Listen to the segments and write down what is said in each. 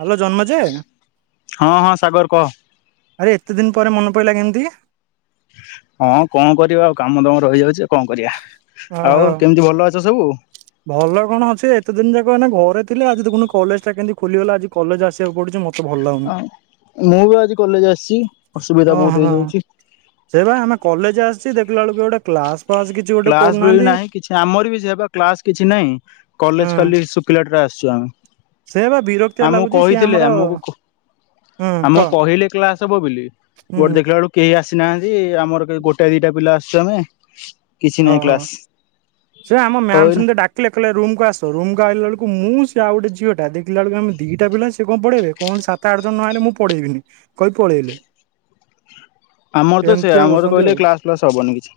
Hello ଜନ୍ମ ଯେ ହଁ ହଁ ସାଗର କହ ଆରେ ଏତେ ଦିନ ପରେ ମନେ ପଡିଲା କେମ ତି ହଁ କଣ କରିବା? କାମ ଦାମ ରହିଯାଉଛି ଆଉ କଣ କରିବା? ଓହୋ ଆଉ କେମିତି ଭଲ ଅଛ? [unintelligible] ସବୁ ଭଲ କଣ ଅଛି ଏତେ ଦିନ ଯାକ [unintelligible] ମାନେ ଘରେ ଥିଲେ ଆଜି ଦେଖୁନୁ କଲେଜ ଟା କେମତି ଖୋଲିଗଲା ଆଜି କଲେଜ ଆସିବାକୁ ପଡୁଛି ମ ଭଲ ଲାଗୁନି ମୁଁ ବି ଆଜି କଲେଜ ଆସିଛି ଅସୁବିଧା ଓ ବହୁତ ହୋ ହେଇଯାଉଛି। ସେ ବା ଆମେ କଲେଜ ଆସିଛି ଦେଖିଲା ବେଳକୁ ଗୋଟେ କ୍ଲାସ୍ କ୍ଲାସ ଭଳି ବି ନାହିଁ କିଛି ଆମର ବି ସେଇୟାଵା କ୍ଲାସ କିଛିନାଇଁ କଲେଜ ହୁଁ ଖାଲି ଶୁଖିଲାଟାରେ ଆସିଛୁ ଆମେ ସେ ବା ବିରକ୍ତିଆ ଆମକୁ ଲାଗୁଛି ସିଏ କହିଥିଲେ ଆମର ଆମକୁ ହୁଁ ଆମକୁ କହ କହିଲେ କ୍ଲାସ ବୋଲି ଗୋଟେ ହୁଁ ଦେଖିଲ ବଳକୁ କେହି ଆସ ନାହାନ୍ତି ଆମର କେ ଗୋଟାଏ ଦିଟା ପିଲା ଆସିୁଛୁ ଆମେ କିଛି ନାହିଁ ଓହଁ କ୍ଲାସ ସେ ଆମ ହଉ ମ୍ୟାାମ ଏଇନା ସେମିତି ଡାକିଲେ କହିଲେ ରୁମ କୁ ଆସ ରୁମ୍ କୁ ଆସିଲା ବେଳକୁ ମୁଁ ସେ ଆଉ ଗୋଟେ ଝିଅଟା ଦେଖିଲା ବେଳକୁ ଆମେ ଦିଟା ପିଲା ସେ କଣ ପଢେଇବେ କଣ ସାତ ଆଠ ଜଣ ନହେଲେ ମୁଁ ପଢେଇବିନି କହି ପଳେଇଲେ। ଆମର ତ ସେ ଏମିତିଆ ଆମର କରୁଛନ୍ତି ଆଉ କହିଲେ କ୍ଲାସ ଫ୍ଲାସ ହବନି କିଛି।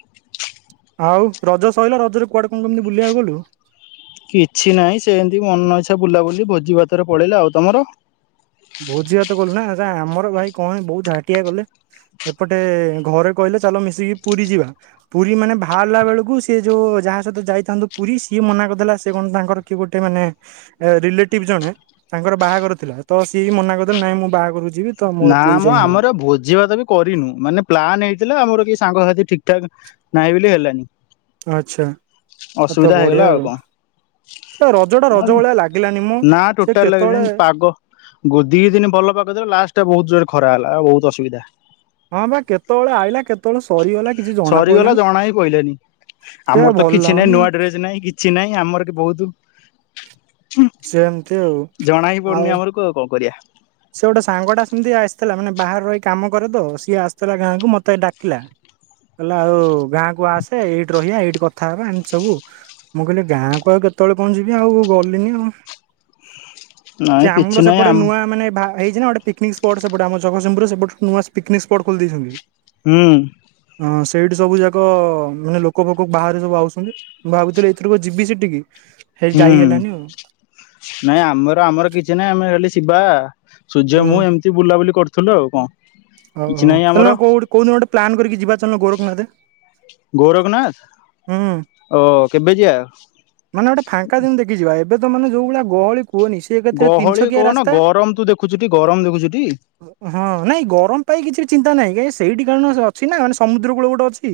ଆଉ ରଜ ସରିଲ ରଜରେ କୁଆଡେ କଣ କେମତି ବୁଲିବାକୁ ଗଲୁ। କିଛି ନାହିଁ ସେ ଏମିତି ମନ ଇଚ୍ଛା ବୁଲାବୁଲି ଭୋଜି ଭାତରେ ପଳେଇଲାା ଆଉ ତମର? ଭୋତ ଯିବା ତ ଗଲୁ ନା ଆମର ଭାଇ କଣ ବହୁତ ଝାଟିଆ ଗଲେ ଏପଟେ ଘରେ କହିଲେ ଚାଲ ମିଶିକି ପୁରୀ ଯିବା ପୁରୀ ମାନେ ବାହାରିଲା ବେଳକୁ ସେି ଯୋଉ ଯାହା ସହିତ ଯାଇଥାନ୍ତୁ ପୁରୀ ସିଏ ମନା କରିଥିଲା ସେ କଣ ତାଙ୍କର କିଏ ଗୋଟେ ମାନେ ରିଲେଟିଭ ଜଣେ ତାଙ୍କର ବାହାଘର ଥିଲା। ତ ସିଏ ମନା କରିଦେ ନାାଇ ମୁଁ ବାହା କରୁଛି। ନା ମୁଁ ଆମର ଭୋଜି ଭାତ ବି କରିନୁ ମାନେ ପ୍ଲାାନ ହେଇଥିଲା ଆମର କିଛି ସାଙ୍ଗସଥି ଠିକ ଠାକ୍ ନାହିଁ ବୋଲି ହେଲାନି। ଆଚ୍ଛା ତ ଅସୁବିଧା ବଢିଆ ହେଇଗଲା ଆଉ କଣ ସେ ରଜ ଟା ରଜ ଭଳିଆ ଲାଗିଲାନି ମ। ନା ସେ ଟୋଟାଲ ଲାଗ କେତେବେଳେ ପାଗ ଦି ଦିନ ଭଲ ପାଗ ଦେବ ଲାଷ୍ଟ ଖରା ହେଲା ବହୁତ ଅସୁବିଧା। ହଁ ବା କେତେବେଳେ ଆଇଲାା କେତେବେଳେ? ସରିଗଲା କିଛି ଜଣା ସରିଗଲା ପଇଲାନି। ଜଣା ହି କହିଲେନି ସେଆ ଆମର ତ ଭଲ କିଛି ନାହିଁ ଲାଗୁନି ଆଉ। ନୂଆ ଡ୍ରେସ ନାହିଁ କିଛି ନହିଁ ଆମର କି ବହୁତ ସେମତି ଆଉ। ଜଣା ହିଁ ଆଉ ପଡୁନି ଆମର କ କଣ କରିବା। ସେ ଗୋଟେ ସାଙ୍ଗଟା ସେମିତି ଆସିଥିଲା ମାନେ ବାହାରେ ରହିି କାମ କରେ ତ ସିଏ ଆସିଥିଲା ଗାଁକୁ ମତେ ଡାକିଲା କହିଲା ଆଉ ଗାଁକୁ ଆସେ ଏଇଠି ରହିବା ଏଇଠି କଥା ହେବା ଏମିତି ସବୁ ମୁଁ କହିଲି ଗାଁକୁ ଆଉ କେତେବେଳେ କଣ ଯିବି ଆଉ ଗଲିନି ଆଉ। ନାଇଁ କିଛି ନହିଁ ଆମ ବା ହେଇଛି ନା ଗଟେ ପିକନିକ ସ୍ପଟ ସେପଟେ ଆମ ଜଗସିଂପରୁ ସେଟ ନୂଆ ପିକ୍ିକ ସ୍ପଟ ଖୋଲି ଦେଇଉଛନ୍ତି। ହଁ। ହଁ ସେଇଠି ସବୁ ଯାକ ମାନେ ଲୋକ ଫୋକକୁ ବାହାରେ ସବୁ ଆସଛନ୍ତି ମୁଁ ଭାବୁଥିଲି ଏଥିରୁ କ ଯିବି ସେଠ କି ହୁଁ ନାଇଁ ଆମର ଆମର କିଛି ନାଇଁ ଆମେ ହେ ଶିବା। ସୂର୍ଯ୍ୟ ମୁଁ ଏମିତି ବୁଲାବୁଲି କରୁ ଥିଲୁ ଆଉ କଣ? କିଛି ଓହୋ ନାହିଁ ଆମର ହେଲେ କଉ କୋଉ ଦିନ ଗୋଟେ ପ୍ଲାନ୍ କରିକି ଯିବା। [unintelligible] ହୁଁ। ଗୌରବନାଥ ଓ। କେବେ ଯିବା? ମାନେ ଗୋଟେ ଫାଙ୍କା ଦିନ ଦେଖି ଯିବା ଏବେ ଏବେ ତ ମାନେ ଯଉ ଭଳିଆ ଗହଳି କୁହନି ସେ ଏକାତରେ ତିନି ଗହଳି ଛକିଆ କହନା ରାସ୍ତା ଗରମ ତୁ ଦେଖୁଛୁ ଟି ଗରମ ଦେଖୁଛୁଟି? ହଁ ନାଇଁ ଗରମ ପାଇଁ କିଛି--। ଚିନ୍ତାହିଁାଁ ସେଇଟି କାରଣ ଅଛି ନା ମାନେ ସମୁଦ୍ର କୂଳ ଗୋଟେ ଅଛି।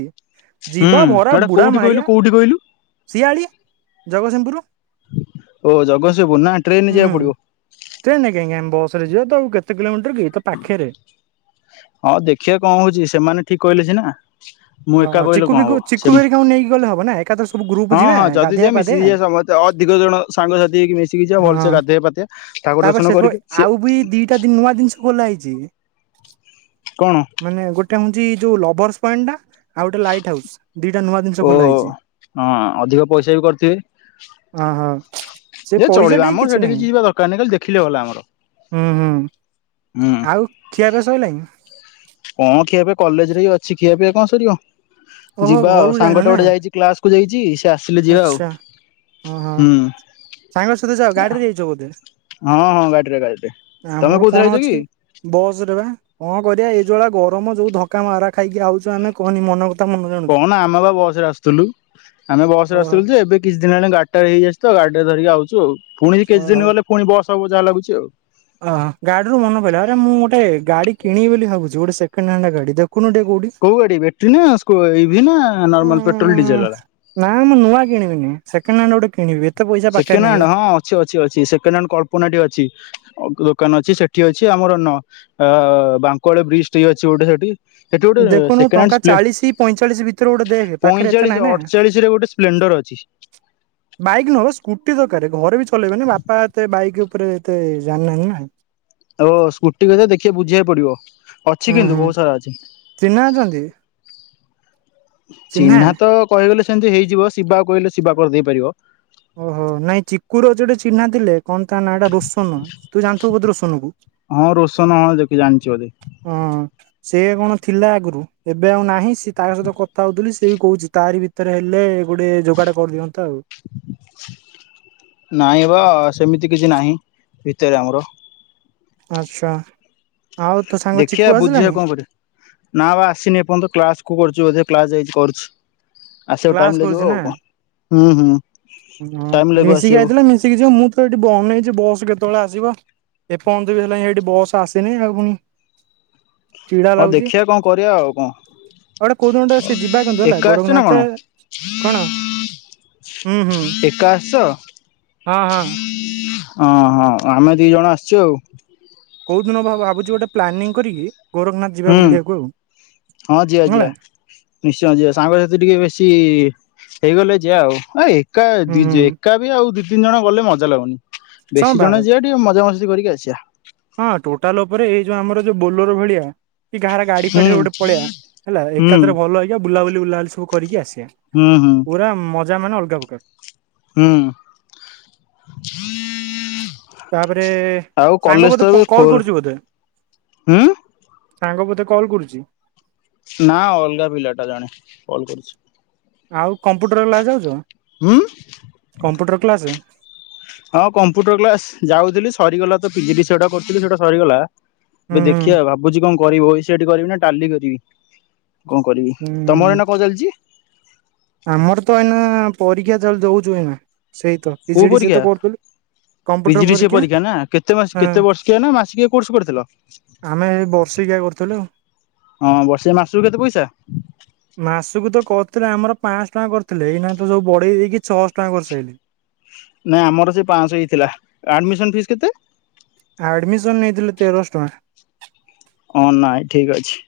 ହୁଁ ଯିବା ଭରା ହେଟା ବୁଢା କୋଉଠି ମାହାରିଆ କହିଲୁ କୋଉଠି କହିଲୁ? ଶିଆଳି ଜଗତସିଂହପୁର ଓ ଜଗତସିଂହପୁର ନା ଟ୍ରେନରେ ଯିବାକୁ ହୁଁ ପଡିବ। ଟ୍ରେନରେ କାହିଁକ ଆମେ ବସ ରେ ଯିବା ତ ଆଉ। କେତେ କିଲୋମିଟର କି ତ ପାଖରେ। ହଁ ଦେଖିବା କଣ ହଉଛି ସେମାନେ ଠିକ କହିଲେ ସିନା। ମୁଁ ଅ ଏକା କହିଲେ ଚିକୁ କଣ ଫିକୁ ହବ ଚିକୁ ସେ ହେରିକାଙ୍କୁ ନେଇକି ଗଲେ ହବ ନା ଏକାଥରେ ସବୁ ଗ୍ରୁପ ହଁ ଯିବା ହଁ ଯଦି ଗାଧେଇବା ଯିବା ମିଶିକି ପାଧେଇବା ଯିବା ସମସ୍ତେ ଅଧିିକ ଜଣ ସାଙ୍ଗସାଥି ହେଇକି ମିଶିକି ଯିଵା ହଁ ଭଲସେ ଗାଧୋଇଆବା ପାଧେଇଵା ଠାକୁର ତାପରେ ସେ ଦର୍ଶନ କରିକି ଆସିଆ। ଆଉ ବି ଦିଟା ନୂଆ ଜିନିଷ ଖୋଲା ହେଇଛି ମାନେ ଗୋଟେ ହଉଛି। ଯୋଉ ଲଭର୍ସ ପଏଣ୍ଟ ଟା? ଆଉ ଗୋଟେ ଲାଇଟ୍ ହାଉସ୍। ଦିଟା ନୂଆ ଜିନିଷ ଓ ଖୋଲା ହେଇଛି ହଁ ଅଧିକ ପଇସା ବି କରିଥିବେ ଅ ହ ସେ ଯେ ଚଳିବ ପଇସା ଠେଇ ଆମର କିଛି ସେଠି ନାହିଁ ଯିବା ଦରକାର ନାହିଁ ଖାଲି ଦେଖିଲେ ଗଲା ଆମର। ହୁଁ ହୁଁ ହୁଁ ଆଉ ଖିଆ ପିଆ ସଲାଣି? କଣ ଖିଆ ପିଆ କଲେଜ ରେ ହି ଅଛି ଖିଆ ପିଇଆ କଣ ସରିବ। ଓହୋ ଯିବା ଆଉ ଘରକୁ ଯାଇନ ସାଙ୍ଗଟା ନା ଗୋଟେ ଯାଇଛି କ୍ଲାସ କୁ ଯାଇଛି । ଆଚ୍ଛା ହଁ ହଁ ହୁଁ ସାଙ୍ଗ ସହିତ ଯାଅ ଗାଡ଼ିରେ ଯାଇଛ ବୋଧେ? ହଁ ହଁ ଗାଡିରେ ଗାଡିରେ ତମେ ଆମର କୋଉଥିରେ କଣ ଆଇଛ କି ଅଛି ବସ ରେ ବା କଣ କରିବା ଏଇ ଯୋଉ ଭଳିଆ ଗ ରମ ଯୋଉ ଧକା ମାରା ଖାଇକି ଆଉଛ ଆମେ କହନି ମନ କଥା ମନ ଜାଣୁଛୁ କହନା ଆମେ ବା ବସରେ ଆସୁଥିଲୁ। ବସ ରେ ଓହୋ ଆସିଥିଲି ଯେ ଏବେ କିଛି ଦିନ ଗାଡି ଟା ନେଇଆସିଛି ତ ଗଡିଟା ଧରିକି ଆଉଚୁ ଆଉ। ପୁଣି କିଛି ଦିନ ଗଲେ ପୁଣି ବସ । ତମକୁ ଜାହା ଲାଗୁଚି ଆଉ। ଓ ହୋ ଗାଡିରୁ ମନେ ପିଲା ଆରେ ମୁଁ ଗୋଟେ ଗା କିଣିବ ବୋଲି ଭାବୁଛି ଗୋଟେ ସେକେଣ୍ଡ ହ୍ୟାଣ୍ଡ ଗାଡି ଦେଖ କୋଉ ଗାଡି ବେଟ୍ରି ନା ସ୍କୁ ଇଭି ନା ଉଁ ନର୍ମାଲ ପେଟ୍ରୋଲ ଡିଜେଲ ବାଲା? ନା ମୁଁ ନୂଆ କିଣିବିନି ସେକେଣ୍ଡ ହ୍ୟାଣ୍ଡ ଗୋଟେ କିଣିବି ଏ ସେକେଣ୍ଡ ହ୍ୟାଣ୍ଡ ହଁ ଅଛି ଅଛି ଅଛି ସେକେଣ୍ଡ ହ୍ୟାଣ୍ଡ କଳ୍ପନା ଟି ଅଛି। ଅ ଦୋକାନ ଅଛି ସେଠି ଅଛି ଆମର ନ ଅ ବାଙ୍କୁଆଳ ବ୍ରିଜ ଠେଇ ଅଛି ଗୋଟେ ସେଠି। ସେଠି ଗୋଟେ ଦେଖୁନୁ ସେକେଣ୍ଡ ହ୍ୟାଣ୍ଡ ଟଙ୍କା ସ୍ପ୍ଲେ ଚାଳିଶି ପଇଁଚାଳିଶି ଭିତରେ ଗୋଟେ ଦେଖ ପାଖରେ ଏତେ ପଇଁଚାଳିଶ ନାହିଁ ନା ଅଠଚାଳିଶ ରେ ଗୋଟେ ସ୍ପ୍ଲେଣ୍ଡର ଅଛି ବାଇକ୍ ନୁହଁ ବେ ସ୍କ ସ୍କୁଟି ଦରକାର ଘରେ ବି ଚଲେଇବେନି ବାପା ଏତେ ବାଇକ ଉପରେ ଏତେ ଜାଣିନାହାନ୍ତି ନା। ଓ ସ୍କୁଟି କଥା ଦେଖି ବୁଝିବାକୁ ପଡିବ। ଅଛି ହୁଁ କିନ୍ତୁ ହୁଁ ବହୁତ ସାରା ଅଛି ଚିହ୍ନା ଅଛନ୍ତି। ଚିହ୍ନା ତ କହିଗଲେ । ସେମିତି ହେଇଯିବ ଶିବାକୁ କହିଲେ ଶିବା କରିଦେଇ ପାରିବ। ଓହୋ ନାଇଁ ଚିକୁ ର ଯୋଉଟେ ଚିହ୍ନା ଥିଲେ । କଣ ତା ନାଁ ଟା ରୋସନ ତୁ ଜାଣିଥିବୁ ବୋଧେ ରୋସନକୁ ହଁ ରୋଶନ ହଁ ଦେଖି ଜାଣିଛି ବୋଧେ । ହଁ ସେ କଣ ଥିଲା ଆଗରୁ ଏବେ ଆଉ ନାହିଁ ସିଏ ତାଙ୍କ ସହିତ କଥା ହଉଥିଲି ସେ ବି କହୁଛି ତାରି ଭିତରେ ହେଲେ ଗୋଟେ ଯୋଗାଡ କରି ଦିଅନ୍ତା ଆଉ। ନାଇଁ ବା ସେମିତି କିଛି ନାହିଁ ଭିତରେ ଆମର। ଆଚ୍ଛା। ଆଉ ତୋ ସାଙ୍ଗ ଚିକୁ ଦେଖିଆ ବୁଝିଆ ଆସିଲାଣି କଣ କରିଆ, ନା ବା ଆସିନି ଏପର୍ଯ୍ୟନ୍ତ କ୍ଲାସକୁ କରୁଛି ବୋଧେ। କ୍ଲାସ ଯାଇଛି କରୁଛି। ଆସିବାକୁ ଟାଇମ କ୍ଲାସ୍ ଲାଗିବ କରୁଛି ନା, ଆଉ କଣ ହୁଁ ହୁଁ ଉଁ ଟାଇମ ଲାଗିବ ମିଶିକି ଆସିବାକୁ। ଆଇଥିଲେ ମିଶିକି ଯିବା ମୁଁ ତ ଏଠି ବନେଇଛି ବସ୍ କେତେ କେତେବେଳେ ଆସିବ ଏପର୍ଯ୍ୟନ୍ତ ବି ହେଲାଣି ଏଇଠି ବସ୍ ଆସିନି ଆଉ ପୁଣି ଚିଡା ହଁ ଲାଗୁଛି। ଦେଖିଆ ଆଉ କଣ କରିଆ ଆଉ କଣ, ଗୋଟେ କୋଉ ଦିନ ଗୋଟେ ସେ ଯିବା କିନ୍ତୁ ହେଲା ଏକା ଆସିଛୁ ନା? ଗୋରଖନାଥ କଣ, କଣ ହୁଁ ହୁଁ ଏକା ଆସିଛ? ହଁ ହଁ। ହଁ ହଁ ଆମେ ଦି ଜଣ ଆସିଛୁ ଆଉ। କୋଉ ଦିନ ଭ ଭାବୁଛି ଗୋଟେ ପ୍ଲାନିଂ କରିକି ଗୋରଖନାଥ ଯିବା ହୁଁ, ବୁଲିବାକୁ ଆଉ ହଁ ଯିଆ ଯିଆ ହେଲା ନିଶ୍ଚୟ ଯିିଆ ସାଙ୍ଗସାଥି ଟିକେ ବେଶୀ ହେଇଗଲେ ଯିଆ ଆଉ [unintelligible] ଏକା ହୁଁ ହୁଁ। ଦିଜେ ଏକା ବି ଆଉ ଦି ତିନି ଜଣ ଗଲେ ମଜା ଲାଗୁନନି। ହଁ ବେଶୀ ବା ଜଣ ଯିିବା ଟିକେ ମଜା ମସ୍ ମସ୍ତି କରିକି ଆସିବା। ହଁ ଟୋଟାଲ ଉପରେ ଏଇ ଯୋଉ ଆମର ଯୋଉ ବୋଲୋର ଭଳିଆ। କି କାହାର ଗାଡି ହୁଁ ଫାଡିରେ ଗୋଟେ ପଳେଇଆ, ହେଲା ହୁଁ ଏକାଥରେ ଭଲ [unintelligible] ବୁଲାବୁଲି ବୁଲାବୁଲି ସବୁ କରିକି ଆସି ହୁଁ ହୁଁ [inaudible] ପୁରା ମତ୍ ତା ମାନେ ଅଲଗା ପ୍ରକାର। ହୁଁ ତା [unintelligible] ଏଏଏ ଆଉ ସାଙ୍ଗ କଲେଜ ତ ବୋଧେ ଏବେ କଲ୍ ଖୋଲ କରୁଛି ବୋଧେ। ହୁଁ ସାଙ୍ଗ ବୋଧେ କଲ୍ କରୁଛି? ନା ଅଲଗା ପିଲାଟା ଜଣେ। କଲ୍ କରିଛି। ଆଉ। କମ୍ପୁଟର କ୍ଲାସ୍ ଯାଉଛ ହୁଁ କମ୍ପୁଟର କ୍ଲାସେ? ହଁ କମ୍ପ୍ୟୁଟର କ୍ଲାସ୍ ଯାଉଥିଲି ସରିଗଲା ତ ପିଜିଡିସିଏଟା କରୂଥିଲି ସେଇଟା ସରିଗଲା। ହୁଁ [unintelligible] ହୁଁ ଦେଖିବା ଭାବୁଛୁ କଣ? କରିବ [unintelligible] କରିବି ନା ଟାଲି କରିବି? କଣ କରିବି, ତମର ହୁଁ ଏନା କଣ ଚାଲିଛି? ଆମର ତ ଏଇନା ପରୀକ୍ଷା ଚାଲିଛି ଦଉଛୁ ଏଇନା। ସେଇ ତ କୋଉ ପିଜିଡି ସେ ପରିକା? ତ କରୁଥିଲୁ କମ୍ପ୍ୟୁଟର ପିଜିଡିସିଏ ପରୀକ୍ଷା ପରିକା ନା, କେତେ ହଁ ବର୍ଷିକିଆ ନା ମାସିକିଆ କୋର୍ସ କରିଥିଲ? ଆମେ ବର୍ଷିକିଆ କରୁଥିଲୁ ହଁ ବର୍ଷେ ମାସକୁ କେତେ ପଇସା? ପାଅଁଶ ଟଙ୍କା କରିଥିଲେ, ଏଇନା ତ ସବୁ ବଢେଇ ଦେଇକି ଛଅଶହ ଟଙ୍କା କରିସାରିଲେଣି। ନାଇଁ ଆମର ସେ ପାଞ୍ଚଶହ ହେଇ ଥିଲା ଆଡମିସନ ଫିସ୍ କେତେ? ଆ ଆଡମିସନ ନେଇଥିଲେ ତେରଶହ ଟଙ୍କା। ହଁ ନାଇଁ ଠିକ ଅଛି।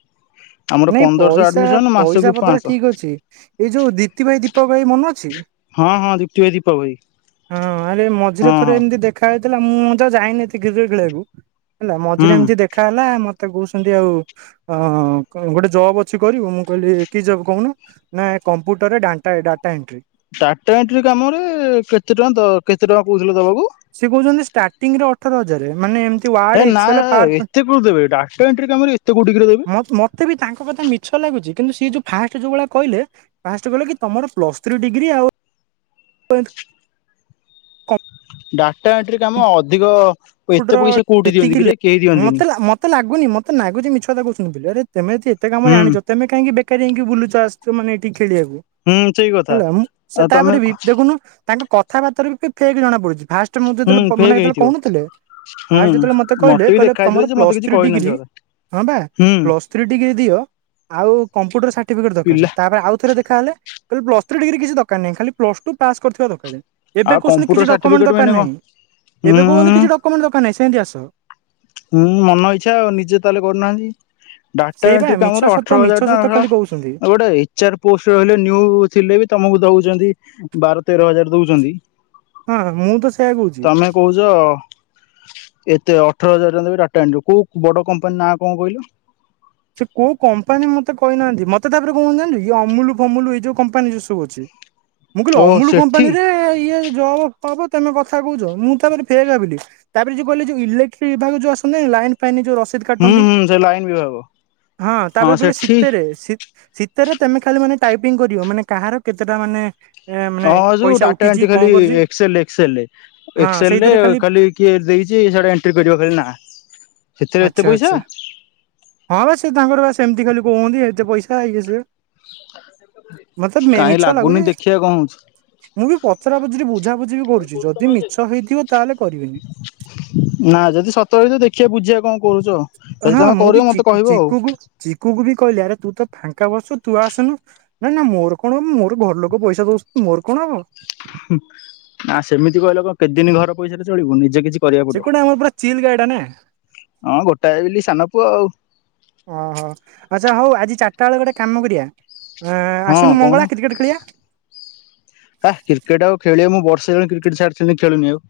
ଆମର ନାଇଁ ପନ୍ଦରଶହ ପଇସା ଆଡମିସନ ମାସକୁ ପଇସା ପତ୍ର ପାଞ୍ଚଶହ। ଠିକ ଅଛି ଏଇ ଯୋଉ ଦୀପତି ଭାଇ ଦୀପକ ଭାଇ ମନେ ଅଛି। ହଁ ହଁ ଦୀପ୍ତି ଭାଇ ଦୀପକ ଭାଇ [inaudible] ହଁ ଆରେ ମଝିରେ ହଁ ଥରେ ହଁ ଏମିତି ଦେଖାଇଛି। ଥିଲା ମୁଁ ତ ଯାଇନି ଏତି କ୍ଷରେ ଖେଳିବାକୁ? ହେଲା ହୁଁ। ମଝିରେ ଏମିତି ଦେଖା ହେଲା ମତେ ମତେ କହୁଛନ୍ତି ଆଉ ଅ ଗୋଟେ ଜବ୍ ଅଛି କରିବୁ ମୁଁ କହିଲି କି ଜବ୍ କହୁନ ନା କମ୍ପ୍ୟୁଟର ରେଟା ଡାଟା ଏଣ୍ଟ୍ରି। ଟାଟା ଏଣ୍ଟ୍ରି କାମରେ କେତେ ଟଙ୍କା କେତେ ଟଙ୍କା କହୁଥିଲେ ଦବାକୁ? ସେ କହୁଛନ୍ତି ଷ୍ଟାର୍ଟିଂ ରେ ଅଠର ହଜାର ମାନେ ଏମତି ଏ ନା ଏତେ କୋଉଠି ଦେବେ ଡାଟା ଏଣ୍ଟି କାମ ଏତେ କୋଉଠିକ ପଏଣ୍ଟ ମତେ ବି ତାଙ୍କ କଥା ଦେବେ। [inaudible] ମିଛ ଲାଗୁଛି କିନ୍ତୁ ସିଏ ଯେଉ ଫାଷ୍ଟ ଯେଉଁ ଭଳିଆ କହିଲେ ଫାଷ୍ଟ କହିଲେ କି ତମର ପ୍ଲସ୍ ଥ୍ରୀ ଡିଗ୍ରୀ ଆଉ [unintelligible] ଡାଟା ଏଣ୍ଟ୍ରି କାମ ଅଧିକ ଏତେ ପଇସା କୋଉଠି ଦିଅନ୍ତି ତିକି କିରେ କେହି ଦିଅନ୍ତିନି। ମତେ ମତେ ଲାଗୁନି ମତେ ଲାଗୁଛି ମିଛ କଥା [unintelligible] ତେମେ ଏତେ କାମ ହୁଁ ଜାଣିଛ ତେମେ କାହିଁକି ଯାଇକି ବୁଲୁଚ ଆ ସେମାନେ ଖେଳିବାକୁ ହୁଁ ସେଇ କଥା ହେଲା ମୁଁ ସେ ଆଉ ତମେ ତାପରେ ବି ହୁଁ ଦେଖୁନୁ? ତାଙ୍କ କଥାବାର୍ତା ବି ଫେକ୍ ଜଣା ପଡୁଛି। ଫାଷ୍ଟ ମୁଁ ଯେତେବେଳେ ମାନେ ଫେକ୍ ଯେତବେଳେ ହେଇଥିବ। କହୁନଥିଲେ। ଫାଷ୍ଟ ହୁଁ ଯେତେବେଳେ ମତେ କହିଲେ ବି କହିଲେ ଦେଖା ହେଇଥିଲେ ତମର ଯେ ମତେ ପ୍ଲସ୍ କିଛି ଥ୍ରୀ କହିନାହାନ୍ତି ଡିଗ୍ରୀ ସେ କଥା ହଁ ବା ହୁଁ ପ୍ଲସ ଥ୍ରୀ ଡିଗ୍ରୀ ଦିଅ ଆଉ କମ୍ପୁଟର ସା ଷାଠିପିକେଟ ପିଲା ତାପରେ ଆଉଥରେ ଦେ ଖାଲେ ଖାଲି ପ୍ଲ ଥ୍ରୀ ଡିଗ୍ରୀ କିଛି ଦକାର ନାହିଁ ଖାଲି ପ୍ଲ ଟୁ ପାସ୍ କରିଥିବା ଦରକାର। ଏବେ ଆଉ କହୁଛନ୍ତି କିଛି କମ୍ପୁଟର ଡକ୍ୟୁମେଣ୍ଟ ଷାଠିପିକେଟ ଦରକାର ମାନେ କଣ ଉଁ ନାଇଁ ସେମିତି ଆସିବ। ମୁଁ ମନ ଇଚ୍ଛା ଆଉ ନିଜେ ତାହେଲେ କରୁନାହାନ୍ତି। ଡାଟା ସେଇ ବା ଏଣ୍ଟ୍ରି ମିଛ କାମରେ ସତ ଅଠର ମିଛ ହଜାର ସତ ଟଙ୍କା ଖାଲି କହୁଛନ୍ତି ଗୋଟେ ଏଚର ପୋଷ୍ଟ ରହିଲେ ନିଉ ଥିଲେ ବି ତମକୁ ଦଉଛନ୍ତି। ବାର ତେର ହଜାର ଦଉଛନ୍ତି। ହଁ ମୁଁ ତ ସେଇୟା କହୁଛି। [inaudible] ତମେ କହୁଛ ଏତେ ଅ ଅଠର ହଜାର ଦେବେ ଟାଟା ଆଣିବ କୋଉ ବଡ କମ୍ପାନୀ ନାଁ କଣ କହିଲୁ। ସେ କୋଉ କମ୍ପାନୀ ମତେ କହିନାହାନ୍ତି ମତେ ତାପରେ କଣ ଜାଣିଛୁ ଏ ଅମୁଲ ଫମୁଲୁ ଏଇ ଯୋଉ କମ୍ପାନୀ ଯୋଉ ସବୁ ଅଛି। ମୁଁ କହିଲି ଓ ଅମୁଲ ସେଠି କମ୍ପାନୀ ରେ ଇଏ ଜବ ଫବ ତମେ କଥା କହୁଛ ମୁଁ ତାପରେ ଫେ ଭାବିଲି ତାପରେ ଯଉ କହିଲି ଯଉ ଇଲେକ୍ଟ୍ର ବିଭାଗ ଯୋଉ ଆସ ଲାଇନ ଫାଇନ ରସିଦ ହୁଁ କାଟନ୍ତି ହୁଁ ସେଇ ଲାଇନ ବି ହବ। ହଁ ତାପରେ କହିଲି ଶୀତରେ ଶୀତ ଶୀତରେ ତେମେ ଖାଲି ମାନେ ଟାଇପିଂ କରିବ ମାନେ କାହାର କେତେଟା ମାନେ ଏ ମାନେ ହଁ ଜଉ ପଇସା ଡାଟା ଉଠିଛି ଏଣ୍ଟ୍ରି କଣ ଖାଲି କରୁଛି ଏକ୍ସଲ ଏକ୍ସଲ ରେ ହଁ ଏକ୍ସଲ ରେ ସେଇଥିରେ ଖାଲି କିଏ ଦେଇଛି ସେଟା ଏଣ୍ଟ୍ରି କରିବ ଖାଲି ନା। ସେଥିରେ ଏତେ ଆଚ୍ଛା ପଇସା ଆଚ୍ଛା ହଁ ବା ସେ ତାଙ୍କର ବା ସେମତି ଖାଲି କୁହନ୍ତି ଏତେ ପଇସା ସେ ହେଇ ସ [unintelligible] କାହିଁ ଲାଗୁନି ଲାଗୁଛି ଦେଖିବା କ'ଣ ହଉଛି। ମୁଁ ବି ପଚରା ପଚରି ବହୁ ତାହେଲେ କରିବିନି। ନା ଯଦି ସତ ହେଇଥିବ ଦେଖିବା ବୁଝିବା କଣ କରୁଛ ଆଉ। ଯଦି ହଁ ତମେ ମୁଁ କରିବ ବି ମତେ କହିବ ଆଉ ଚିକୁୁକୁ ଚିକୁୁକୁୁ ବି କହିଲି ଆରେ ତୁ ତ ଫାଙ୍କା ବସଛୁ ତୁ ଆସୁନୁ ନା ନା ମୋର କଣ ହବ ମୋର ଘର ଲୋକ ପଇସା ଦଉଛନ୍ତିୁୁ ମୋର କଣ ହବ ନା ସେମିତି କହିଲ କଣ କେତେଦିନ ଘର ପଇସାରେ ଚଳିବୁ ନିଜେ କିଛି କରିବାକୁ ପଡିବ ସେକୁଡା ଆମର ପୁରା ଚିଲ ଗାଡା ନା ହଁ ଗୋଟାଏ ବୋଲି ସାନ ପୁଅ ଆଉ। ଓହୋ ଆଚ୍ଛା ହଉ ଆଜି ଚାରିଟା ବେଳେ ଗୋଟେ କାମ କରିବା। ହ ହଁ ଆସୁନୂ କହୁନୁ ମଙ୍ଗଳା କ୍ରିକେଟ୍ ଖେଳିଆ ଆ କ୍ରିକେଟ ଆଉ ଖେଳିବା ମୁଁ ବର୍ଷେ ହେଲାଣି କ୍ରିକେଟ ଛାଡିଥିଲି ଖେଳୁନି ଆଉ।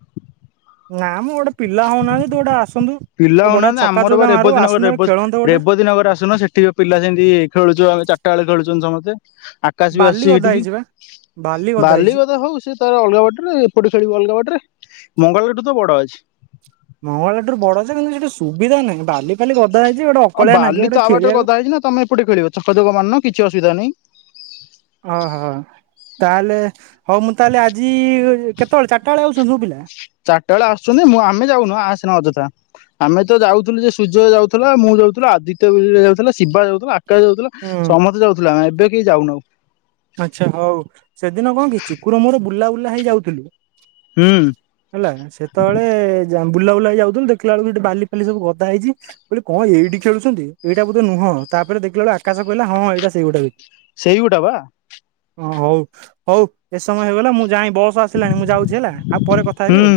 ନା ମ ଗୋଟେ ପିଲା ହଉନାହାନ୍ତି ତୁ ଗୋଟେ ଆସନ୍ତୁ। ତ ପିଲା ବଢିଆ ହଉନାହାନ୍ତି ଛକା ଆମର ବା ଚୌକା ମାରୁ ଆସନ୍ତା ରେବତୀନଗର ଖେଳନ୍ତେ ଗୋଟେ ରେବତୀ ନଗର ଆସୁନ ସେଠି ପିଲା ସେମିତି ଖେଳୁଛୁ ଆଉ ଚାରିଟା ବେଳେ ଖେଳଛୁ। ଚିନିଛ ମତେ, ଆକାଶ ବି ବାଲି ଆସୁଛି ଗଦା ଏଇଠିକି ହେଇଛି ବା ଗଦା ବାଲି ହେଇଛି। କଥା ହଉ ସେ ତାର ଅଲଗା ବାଟରେ ଏପଟେ ଖେଳିବ ଅଲଗା ବାଟରେ। ମଙ୍ଗଲାବାଗ ଠୁ ତ ବଡ ଅଛି। ମଙ୍ଗଳାବାଗଠାରୁ ବଡ ଯେ କିନ୍ତୁ ସେଠି ସୁବିଧା ନାହିଁ ବାଲି ଫାଲି ଗ ଆଁ ବାଲି ତା ବାଟରେ ଗଦା ହେଇଛି ନା ତମେ ଏପଟେ ଖେଳିବ ଛକା ଚୌକା ମାରୁନ କିଛି ଅସୁବିଧା ନାହିଁ। ଓହୋ। ତାହେଲେ ହଉ ମୁଁ ତାହେଲେ ଆଜି କେତେବେଳେ ଚାରିଟା ବେଳେ ଆଉଛନ୍ତି ସବୁ ପିଲା। ସେନା ଅଯଥା ଆମେ ତ ଯାଉଥିଲୁ ଯେ ସୂର୍ଯ୍ୟ ଯାଉଥିଲା ମୁଁ ଯାଉଥିଲୁ ଆଦିତ୍ୟ ବି ଯାଉଥିଲା ଶିବା ଯାଉଥିଲା। ଆକାଶ ଯାଉଥିଲା ହୁଁ। ସମସ୍ତେ ଯାଉଥିଲୁ ଆମେ ଏବେ। କି ଯାଉନାଉ। ଆଚ୍ଛା ହଉ ସେଦିନ କଣ କି ଚିକୁର ମୋର ବୁଲା ବୁଲା ହେଇଯାଉଥିଲୁ। ହୁଁ ହେଲା ସେତେବେଳେ ଜା ବୁଲାବୁଲା ହେଇ ଯାଉଥିଲୁ ଦେଖିଲା ବଳକୁ ସେଠି ବାଲି ଫାଲି ସବୁ ଗଦା ହେଇଛି ବୋଲି କଣ ଏଇଠି ଖେଳୁଛନ୍ତି ଏଟା ବୋଧେ ନୁହଁ ତାପରେ ଦେଖା ବେଳକୁ ଆକାଶ କହିଲା ହଁ ଏଇଟା ସେଇଗୋଟା କ ହିଁ। ସେଇ ଗୋଟା ପା। ହଁ ହଉ ହଉ ଏ ସମୟ ହେଇଗଲା ମୁଁ ଯଯାଏଁ । ହେବି ହୁଁ ଆଉ।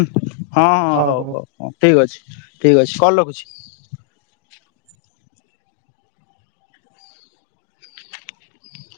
ହଁ ହଁ ହଉ ହଉ ହଉ ଠିକ ଅଛି ଠିକ ଅଛି କଲ ରଖୁଛି।